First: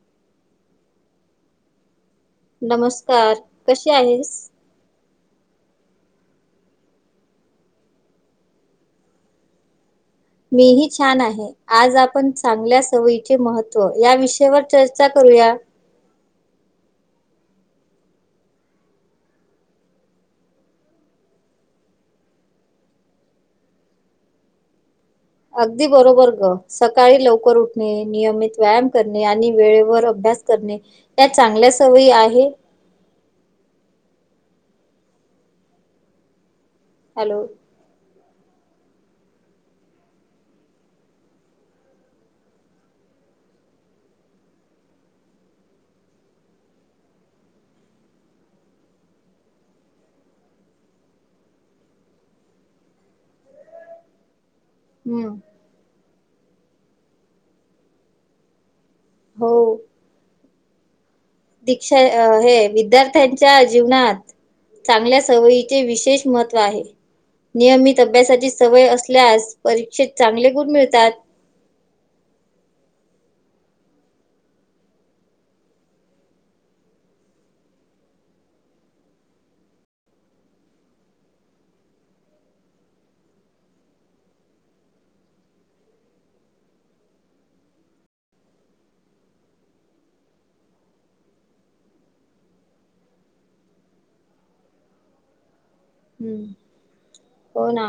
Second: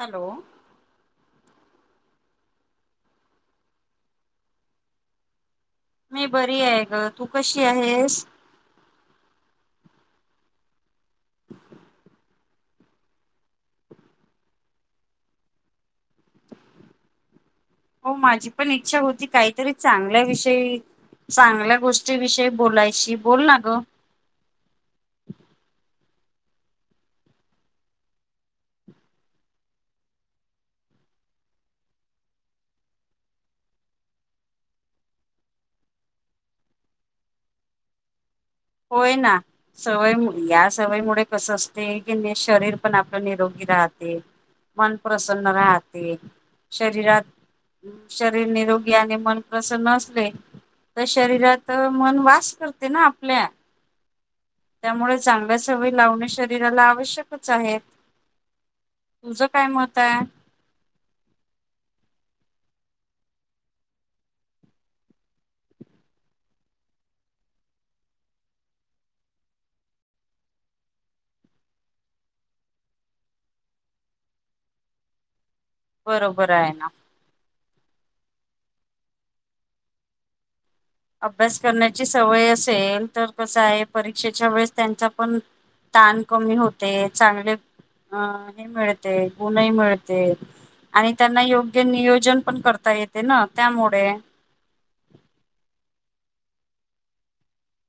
Hello नमस्कार कसे आहेस? मी बरी आहे ग तू कशी आहेस. मीही छान आहे. आज आपण चांगल्या सवयीचे महत्त्व या विषयावर चर्चा करूया? हो माझी पण इच्छा होती काहीतरी चांगल्या विषयी, चांगल्या गोष्टीविषयी बोलायची बोल ना ग- अगदी बरोबर ग सकाळी लवकर उठणे नियमित व्यायाम करणे आणि वेळेवर अभ्यास करणे. त्या चांगल्या सवयी आहे हॅलो होय ना सवय या सवयी मुळे कस असते की शरीर पण आपलं निरोगी राहते. मन प्रसन्न राहते शरीरात. शरीर निरोगी आणि मन प्रसन्न असले, तर शरीरात मन वास करते ना आपल्या, त्यामुळे हम्म चांगल्या सवयी लावणे शरीराला आवश्यकच आहेत. तुझं हो काय मत आहे. दीक्षा हे विद्यार्थ्यांच्या जीवनात, चांगल्या सवयीचे विशेष महत्त्व आहे. नियमित अभ्यासाची सवय असल्यास परीक्षेत चांगले गुण मिळतात. बरोबर आहे ना. अभ्यास करण्याची सवय असेल तर कस आहे परीक्षेच्या वेळेस त्यांचा पण, ताण कमी होते चांगले अं हे मिळते गुणही मिळते. आणि त्यांना योग्य नियोजन पण करता येते ना त्यामुळे, हम्म हो ना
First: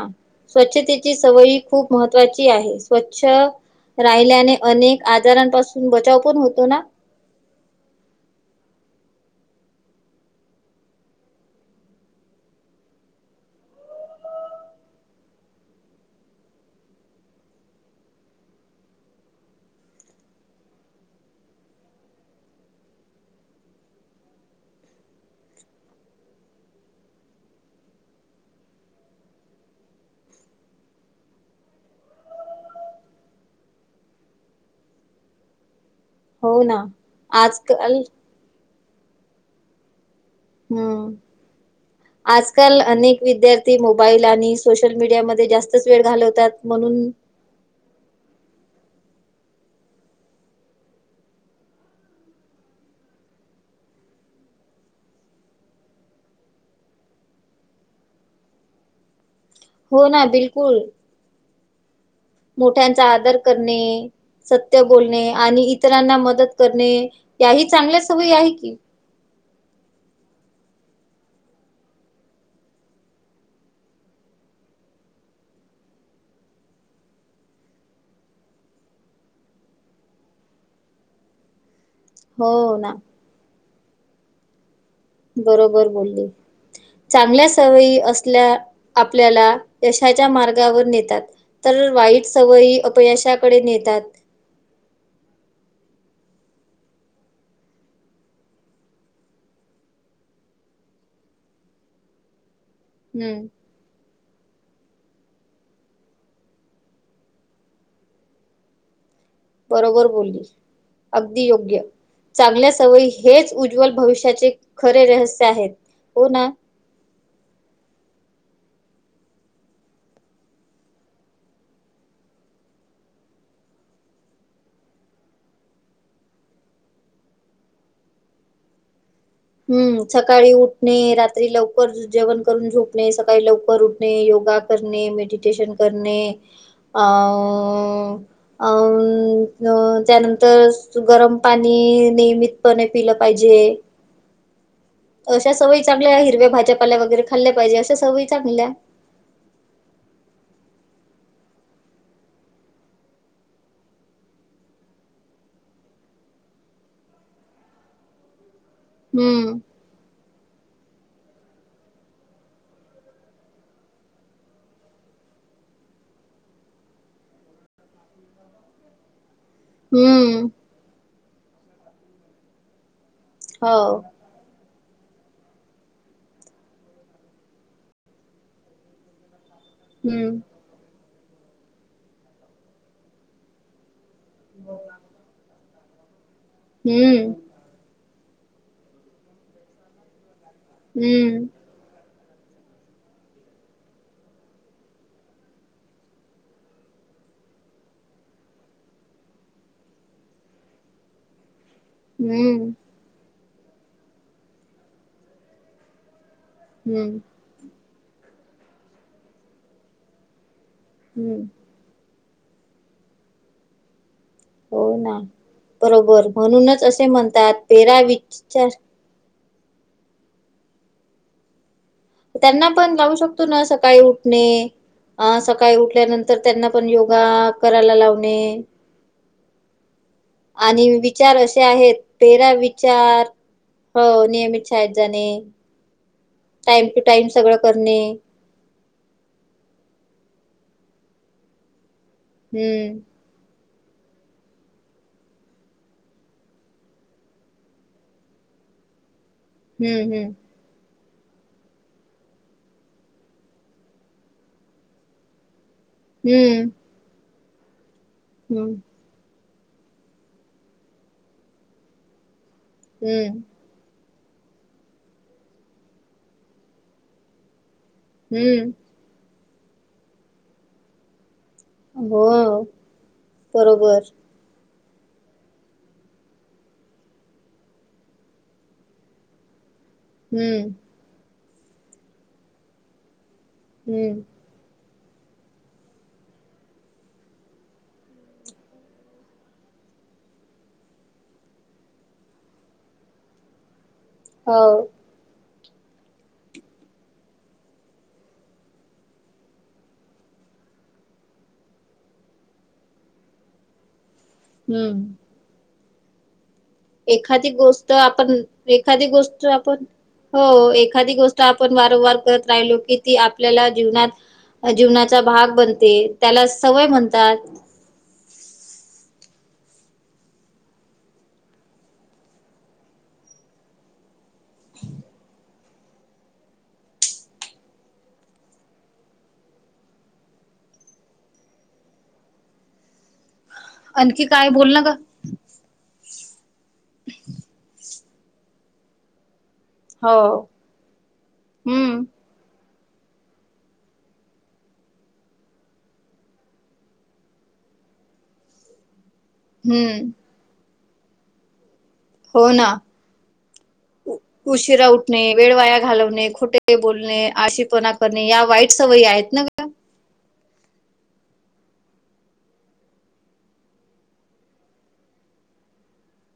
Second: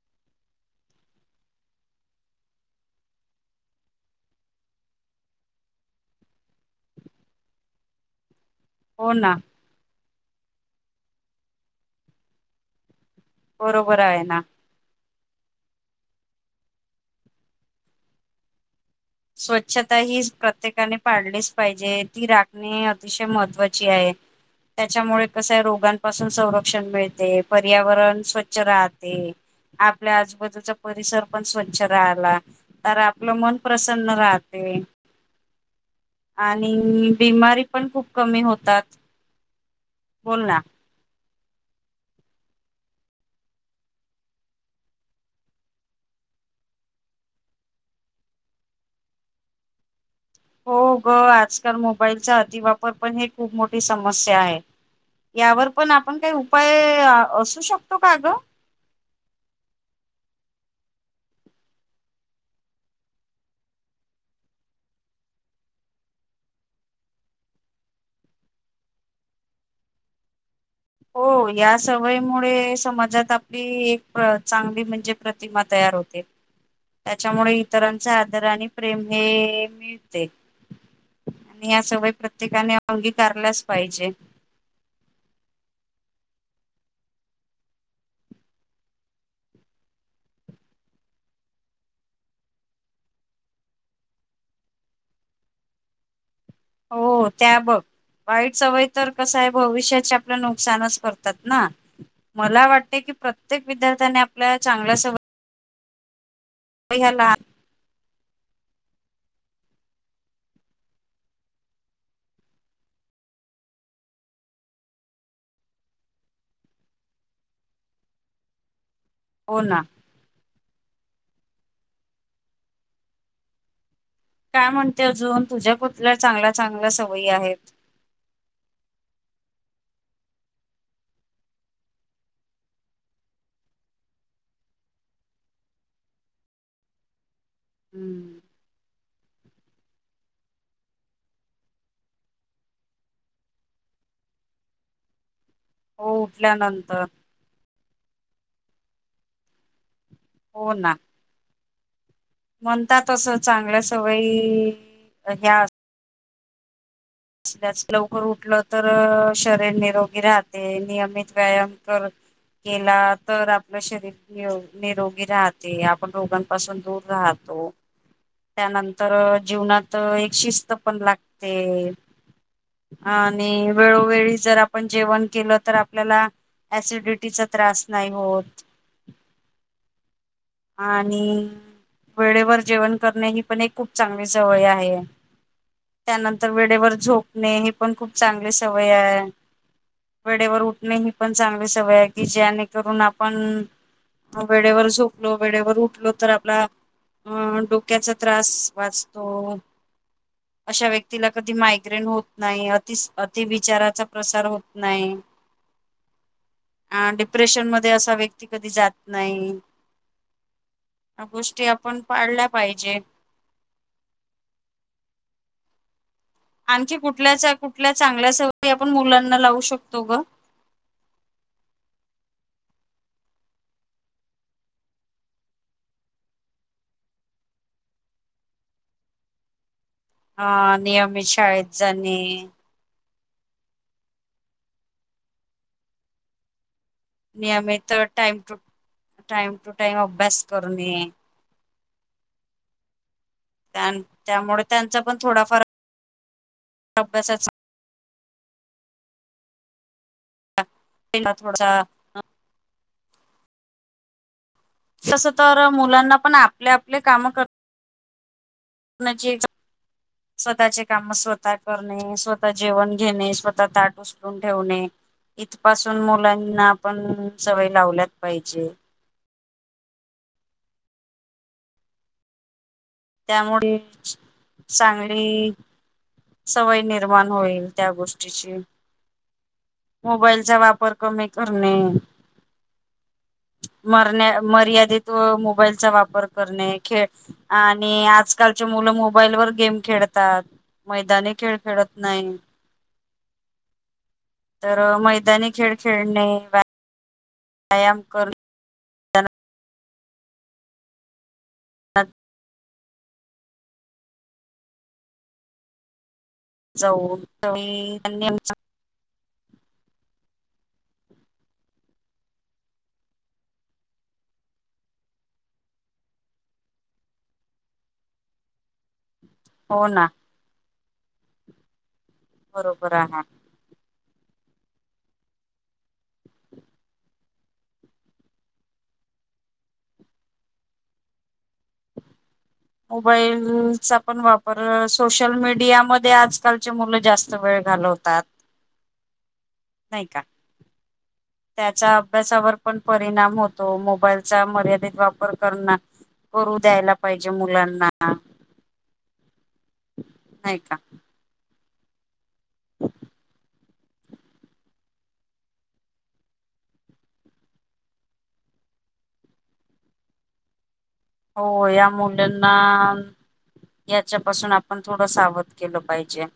स्वच्छतेची सवयी खूप महत्त्वाची आहे स्वच्छ, राहिल्याने अनेक आजारांपासून बचाव पण होतो ना? हो ना. बरोबर आहे ना. स्वच्छता ही प्रत्येकाने पाडलीच पाहिजे ती राखणे अतिशय महत्त्वाची आहे. त्याच्यामुळे कसय रोगांपासून संरक्षण मिळते पर्यावरण स्वच्छ राहते. आपल्या आजूबाजूचा परिसर पण स्वच्छ राहिला तर आपलं मन पण, प्रसन्न राहते. हो आणि ना बिमारी पण आजकाल खूप कमी होतात. बोल ना हम आजकाल अनेक विद्यार्थी मोबाईल आणि सोशल मीडियामध्ये जास्तच वेळ घालवतात म्हणून, हो ग आजकाल मोबाईलचा अतिवापर पण हे खूप मोठी समस्या आहे. यावर पण आपण काही उपाय असू शकतो का ग? हो ना बिलकुल. मोठ्यांचा आदर करणे. सत्य बोलणे आणि इतरांना मदत करणे याही चांगल्या सवयी आहे की. हो या सवयीमुळे समाजात आपली एक चांगली म्हणजे प्रतिमा तयार होते. त्याच्यामुळे इतरांचा आदर आणि प्रेम हे मिळते. आणि या सवय प्रत्येकाने हो ना अंगीकारलाच पाहिजे. बरोबर बोलली. चांगल्या सवयी असल्या आपल्याला यशाच्या मार्गावर नेतात. तर वाईट सवयी अपयशाकडे नेतात. हो त्या बघ. वाईट सवय तर कस आहे भविष्याचे आपलं नुकसानच करतात ना मला वाट- हम्म प्रत्येक विद्यार्थ्या आपल्या चांग- वई हला [unintelligible] बरोबर बोललीस अगदी योग्य. चांगल्या सवयी हेच उज्ज्वल भविष्याचे खरे रहस्य आहेत हो ना. हो ना. काय म्हणते अजून तुझ्या कुठल्या चांगल्या चांगल्या सवयी आहेत. हम्म सकाळी उठणे रात्री लवकर जेवण करून झोपणे सकाळी लवकर उठणे योगा करणे मेडिटेशन करणे. अ हम्म त्यानंतर गरम पाणी नियमितपणे पिलं पाहिजे. अशा सवय चांगल्या हो हिरव्या भाज्यापाल्या उठल्यानंतर वगैरे खाल्ल्या पाहिजे अशा सवय चांगल्या हो ना. म्हणतात असं चांगल्या सवयी ह्या असल्याच लवकर उठलं तर हम्म शरीर निरोगी राहत. ते नियमित व्यायाम कर केला तर आपलं शरीर नि निरोगी राहते आपण रोगांपासून दूर राहतो. [inaudible] त्यानंतर जीवनात एक हम्म शिस्त पण लागते. आणि हो वेळोवेळी जर आप आपण जेवण केलं तर आपल्याला ऍसिडिटीचा त्रास नाही होत. हम्म. आणि वेळेवर जेवण करणे ही पण एक खूप चांगली सवय आहे त्यानंतर वेळेवर हम्म झोपणे हे पण खूप चांगली सवय आहे, वेळेवर उठणे ही पण हम्म चांगली सवय आहे की ज्याने करून आपण वेळेवर झोपू लो वेळेवर उठलो तर आपला अं डोक्याचा त्रास वाचतो. अशा व्यक्तीला कधी माय होत नाही हम्म अतिविचाराचा प्रसार होत नाही. अ हम्म डिप्रेशन मध्ये असा व्यक्ती कधी जात नाही. ह्या हम्म गोष्टी आपण पाळल्या पाहिजे. हो ना बरोबर म्हणूनच आणखी असे कुठल्या म्हणतात कुठल्या तेरा चांगल्या विचार सवयी आपण मुलांना लावू शकत तो का त्यांना पण लावू शकतो ना सकाळी उठणे अ सकाळी उठल्यानंतर त्यांना पण योगा करायला लावणे. अ आणि नियमित विचार असे शाळेत आहेत जाणे तेरा वि चार हो नियमित शाळेत जाणे. टाइम टू टाइम सगळ नियमित करणे. Time to time to time अभ्यास करणे. हम्म. त्यामुळे त्यांचा पण थोडाफार अभ्यासा चा हम्म हम्म. इला थोडा तसं तर मुलांना पण हम्म, आपले आपले काम कर हम्म. णा स्वतः चे काम स्वतः करणे स्वः जेवण घेणे हम्म, स्वतः ताट उचलून उचलून ठेवणे इथपासून मुलांना पण सवय लावल्यात पाहिजे. हम्म. हो. त्यामुळे बरोबर. चांगली सवय निर्माण होईल त्या गोष्टीची मोबाईलचा हम्म, वापर कमी करणे हम्म. मरण्या मर्यादेत मोबाईलचा वापर करणे खेळ आणि आजकालचे मुलं मोबाईल वर गेम खेळतात मैदानी खेळ खेळत नाही. हो, तर मैदानी खेळ खेळणे, व्यायाम करणे. अच [unintelligible] हम्म. जाऊन एखादी गोष्ट आपण, एखादी गोष्ट आपण हो एखादी गोष्ट आपण वारंवार करत राहिलो की ती आपल्याला जीवनात जीवनाचा भाग बनते त्याला सवय म्हणतात. हो ना, बरोबर आहे. मोबाईलचा पण आणखी काय वापर बोल ना सो गं? सोशल मीडियामध्ये आजकालचे मुलं जास्त वेळ घालवतात. हो. त्याच्या हम्म, अभ्यासावर पण परिणाम होतो मोबाईलचा मर्यादित वापर करना करू द्यायला पाहिजे मुलांना. हम्म. नाहीय का? हो ना. उशीरा उठणे, वेळ वाया घालवणे, खोटे बोलणे, आळशी पणा करणे, या वाईट सवयी आहेत ना? हो या [unintelligible] मुंडंना याच्यापासून आपण थोडं सावध केलं पाहिजे.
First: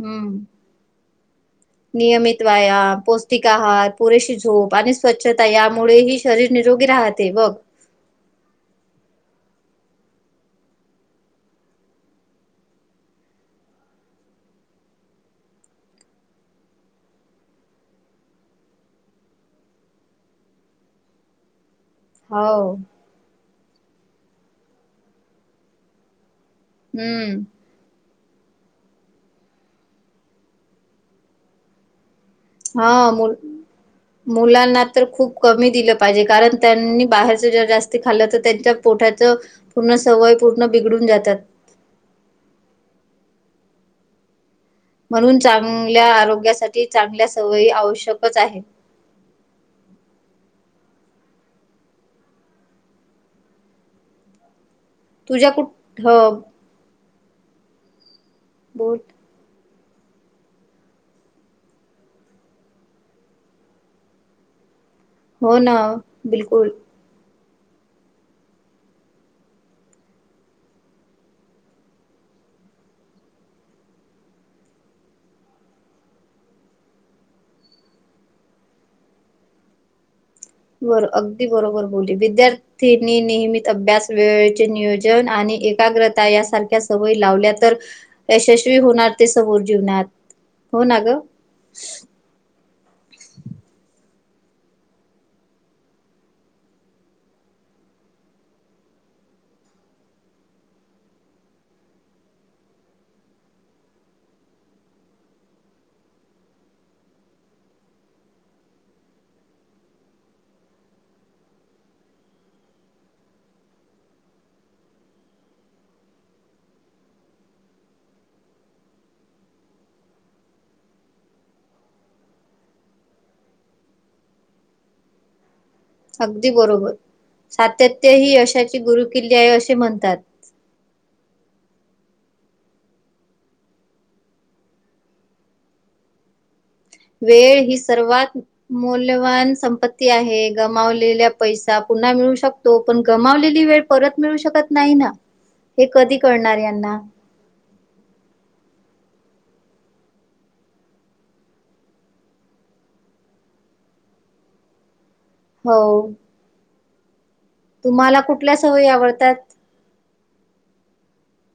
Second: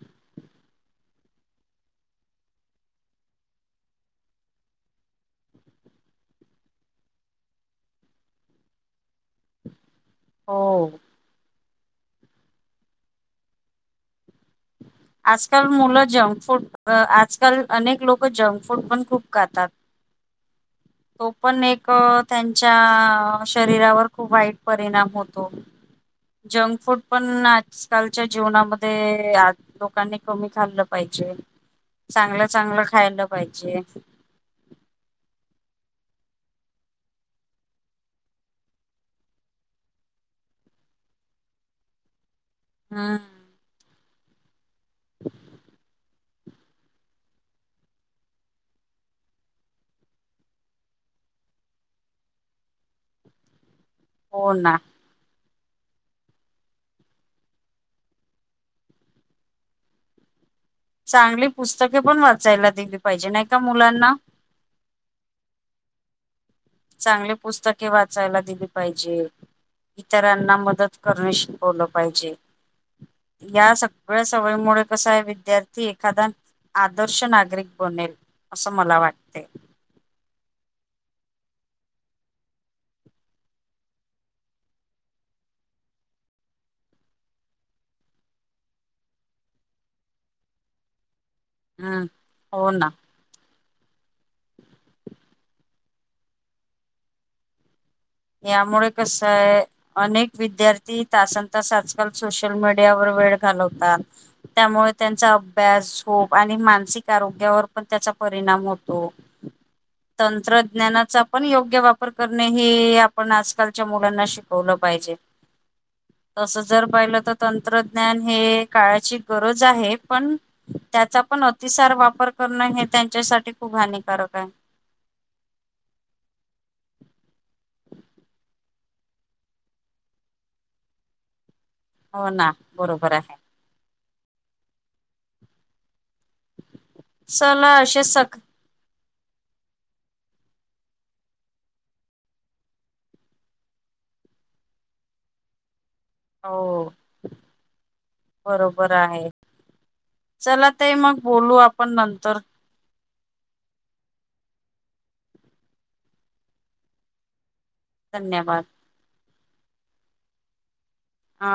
हम्म नियमित व्यायाम, पौष्टिक आहार, पुरेशी झोप आणि स्वच्छता यामुळे ही शरीर निरोगी राहते बघ हो. आजकाल मुलं जंक फूड अ- आजकाल अनेक लोक जंक फूड पण खूप खातात. तो पण एक हो त्यांच्या शरीरावर खूप वाईट परिणाम होतो. जंक फूड हम्म पण आजकालच्या जीवनामध्ये लोकांनी कमी खाल्लं पाहिजे. चांगल्या हा मुल मुलांना तर खूप कमी दिलं पाहिजे कारण त्यांनी बाहेरच जर जास्त खाल्लं तर त्यांच्या पोठाचं पूर्ण सवय पूर्ण बिघडून जातात. हा. म्हणून चांगल्या आरोग्यासाठी चांगल्या सवयी आवश्यकच आहे. हो ना. तुझ्या कुठ, हो बोल. चांगली पुस्तके पण वाचायला दिली पाहिजे नाही का मुलांना. हो ना, बिलकुल चांगले पुस्तके वाचायला दिली पाहिजे. इतरांना मदत करणे शिकवलं पाहिजे. या सगळ्या सवयीमुळे कस आहे विद्यार्थी एखादा आदर्श नागरिक बनेल असं मला वाटते. बर अगदी बरोबर बोलली विद्यार्थी त्यानी नियमित अभ्यास वेळेचे नियोजन आणि एकाग्रता यासारख्या सवयी लावल्या तर यशस्वी होणार ते समोर जीवनात, हो ना ग. हम्म, हो ना. यामुळे कसय अनेक विद्यार्थी तासन तास आजकाल सोशल मीडियावर वेळ घालवतात. त्यामुळे त्यांचा अभ्यास झोप आणि मानसिक आरोग्यावर पण त्याचा परिणाम होतो. [inaudible] तंत्रज्ञानाचा पण योग्य वापर करणे हे आ पण आजकालच्या मुलांना शिकवलं पाहिजे. तसं जर पाहिलं तर तंत्रज्ञान हे काळाची गरज आहे पण त्याचा पण अतिसार वापर करणं हे त्यांच्यासाठी खूप हानिकारक आहे. अगदी बरोबर सातत्य ही यशाची गुरुकिल्ली आहे अशे म्हणतात. हो ना बरोबर आहे. वेळ चला ही असे सर्वात सख मौल्यवान संपत्ती आहे गमावलेल्या पैसा पुन्हा मिळू शक तो पण गमावलेली वेळ परत मिळू शकत नाही ना हे कधी कळणार हो यांना? बरोबर आहे. चला ताई मग बोलू आपण नंतर. हो. तुम्हाला कुठल्या धन्यवाद सवयी आवडतात? आ.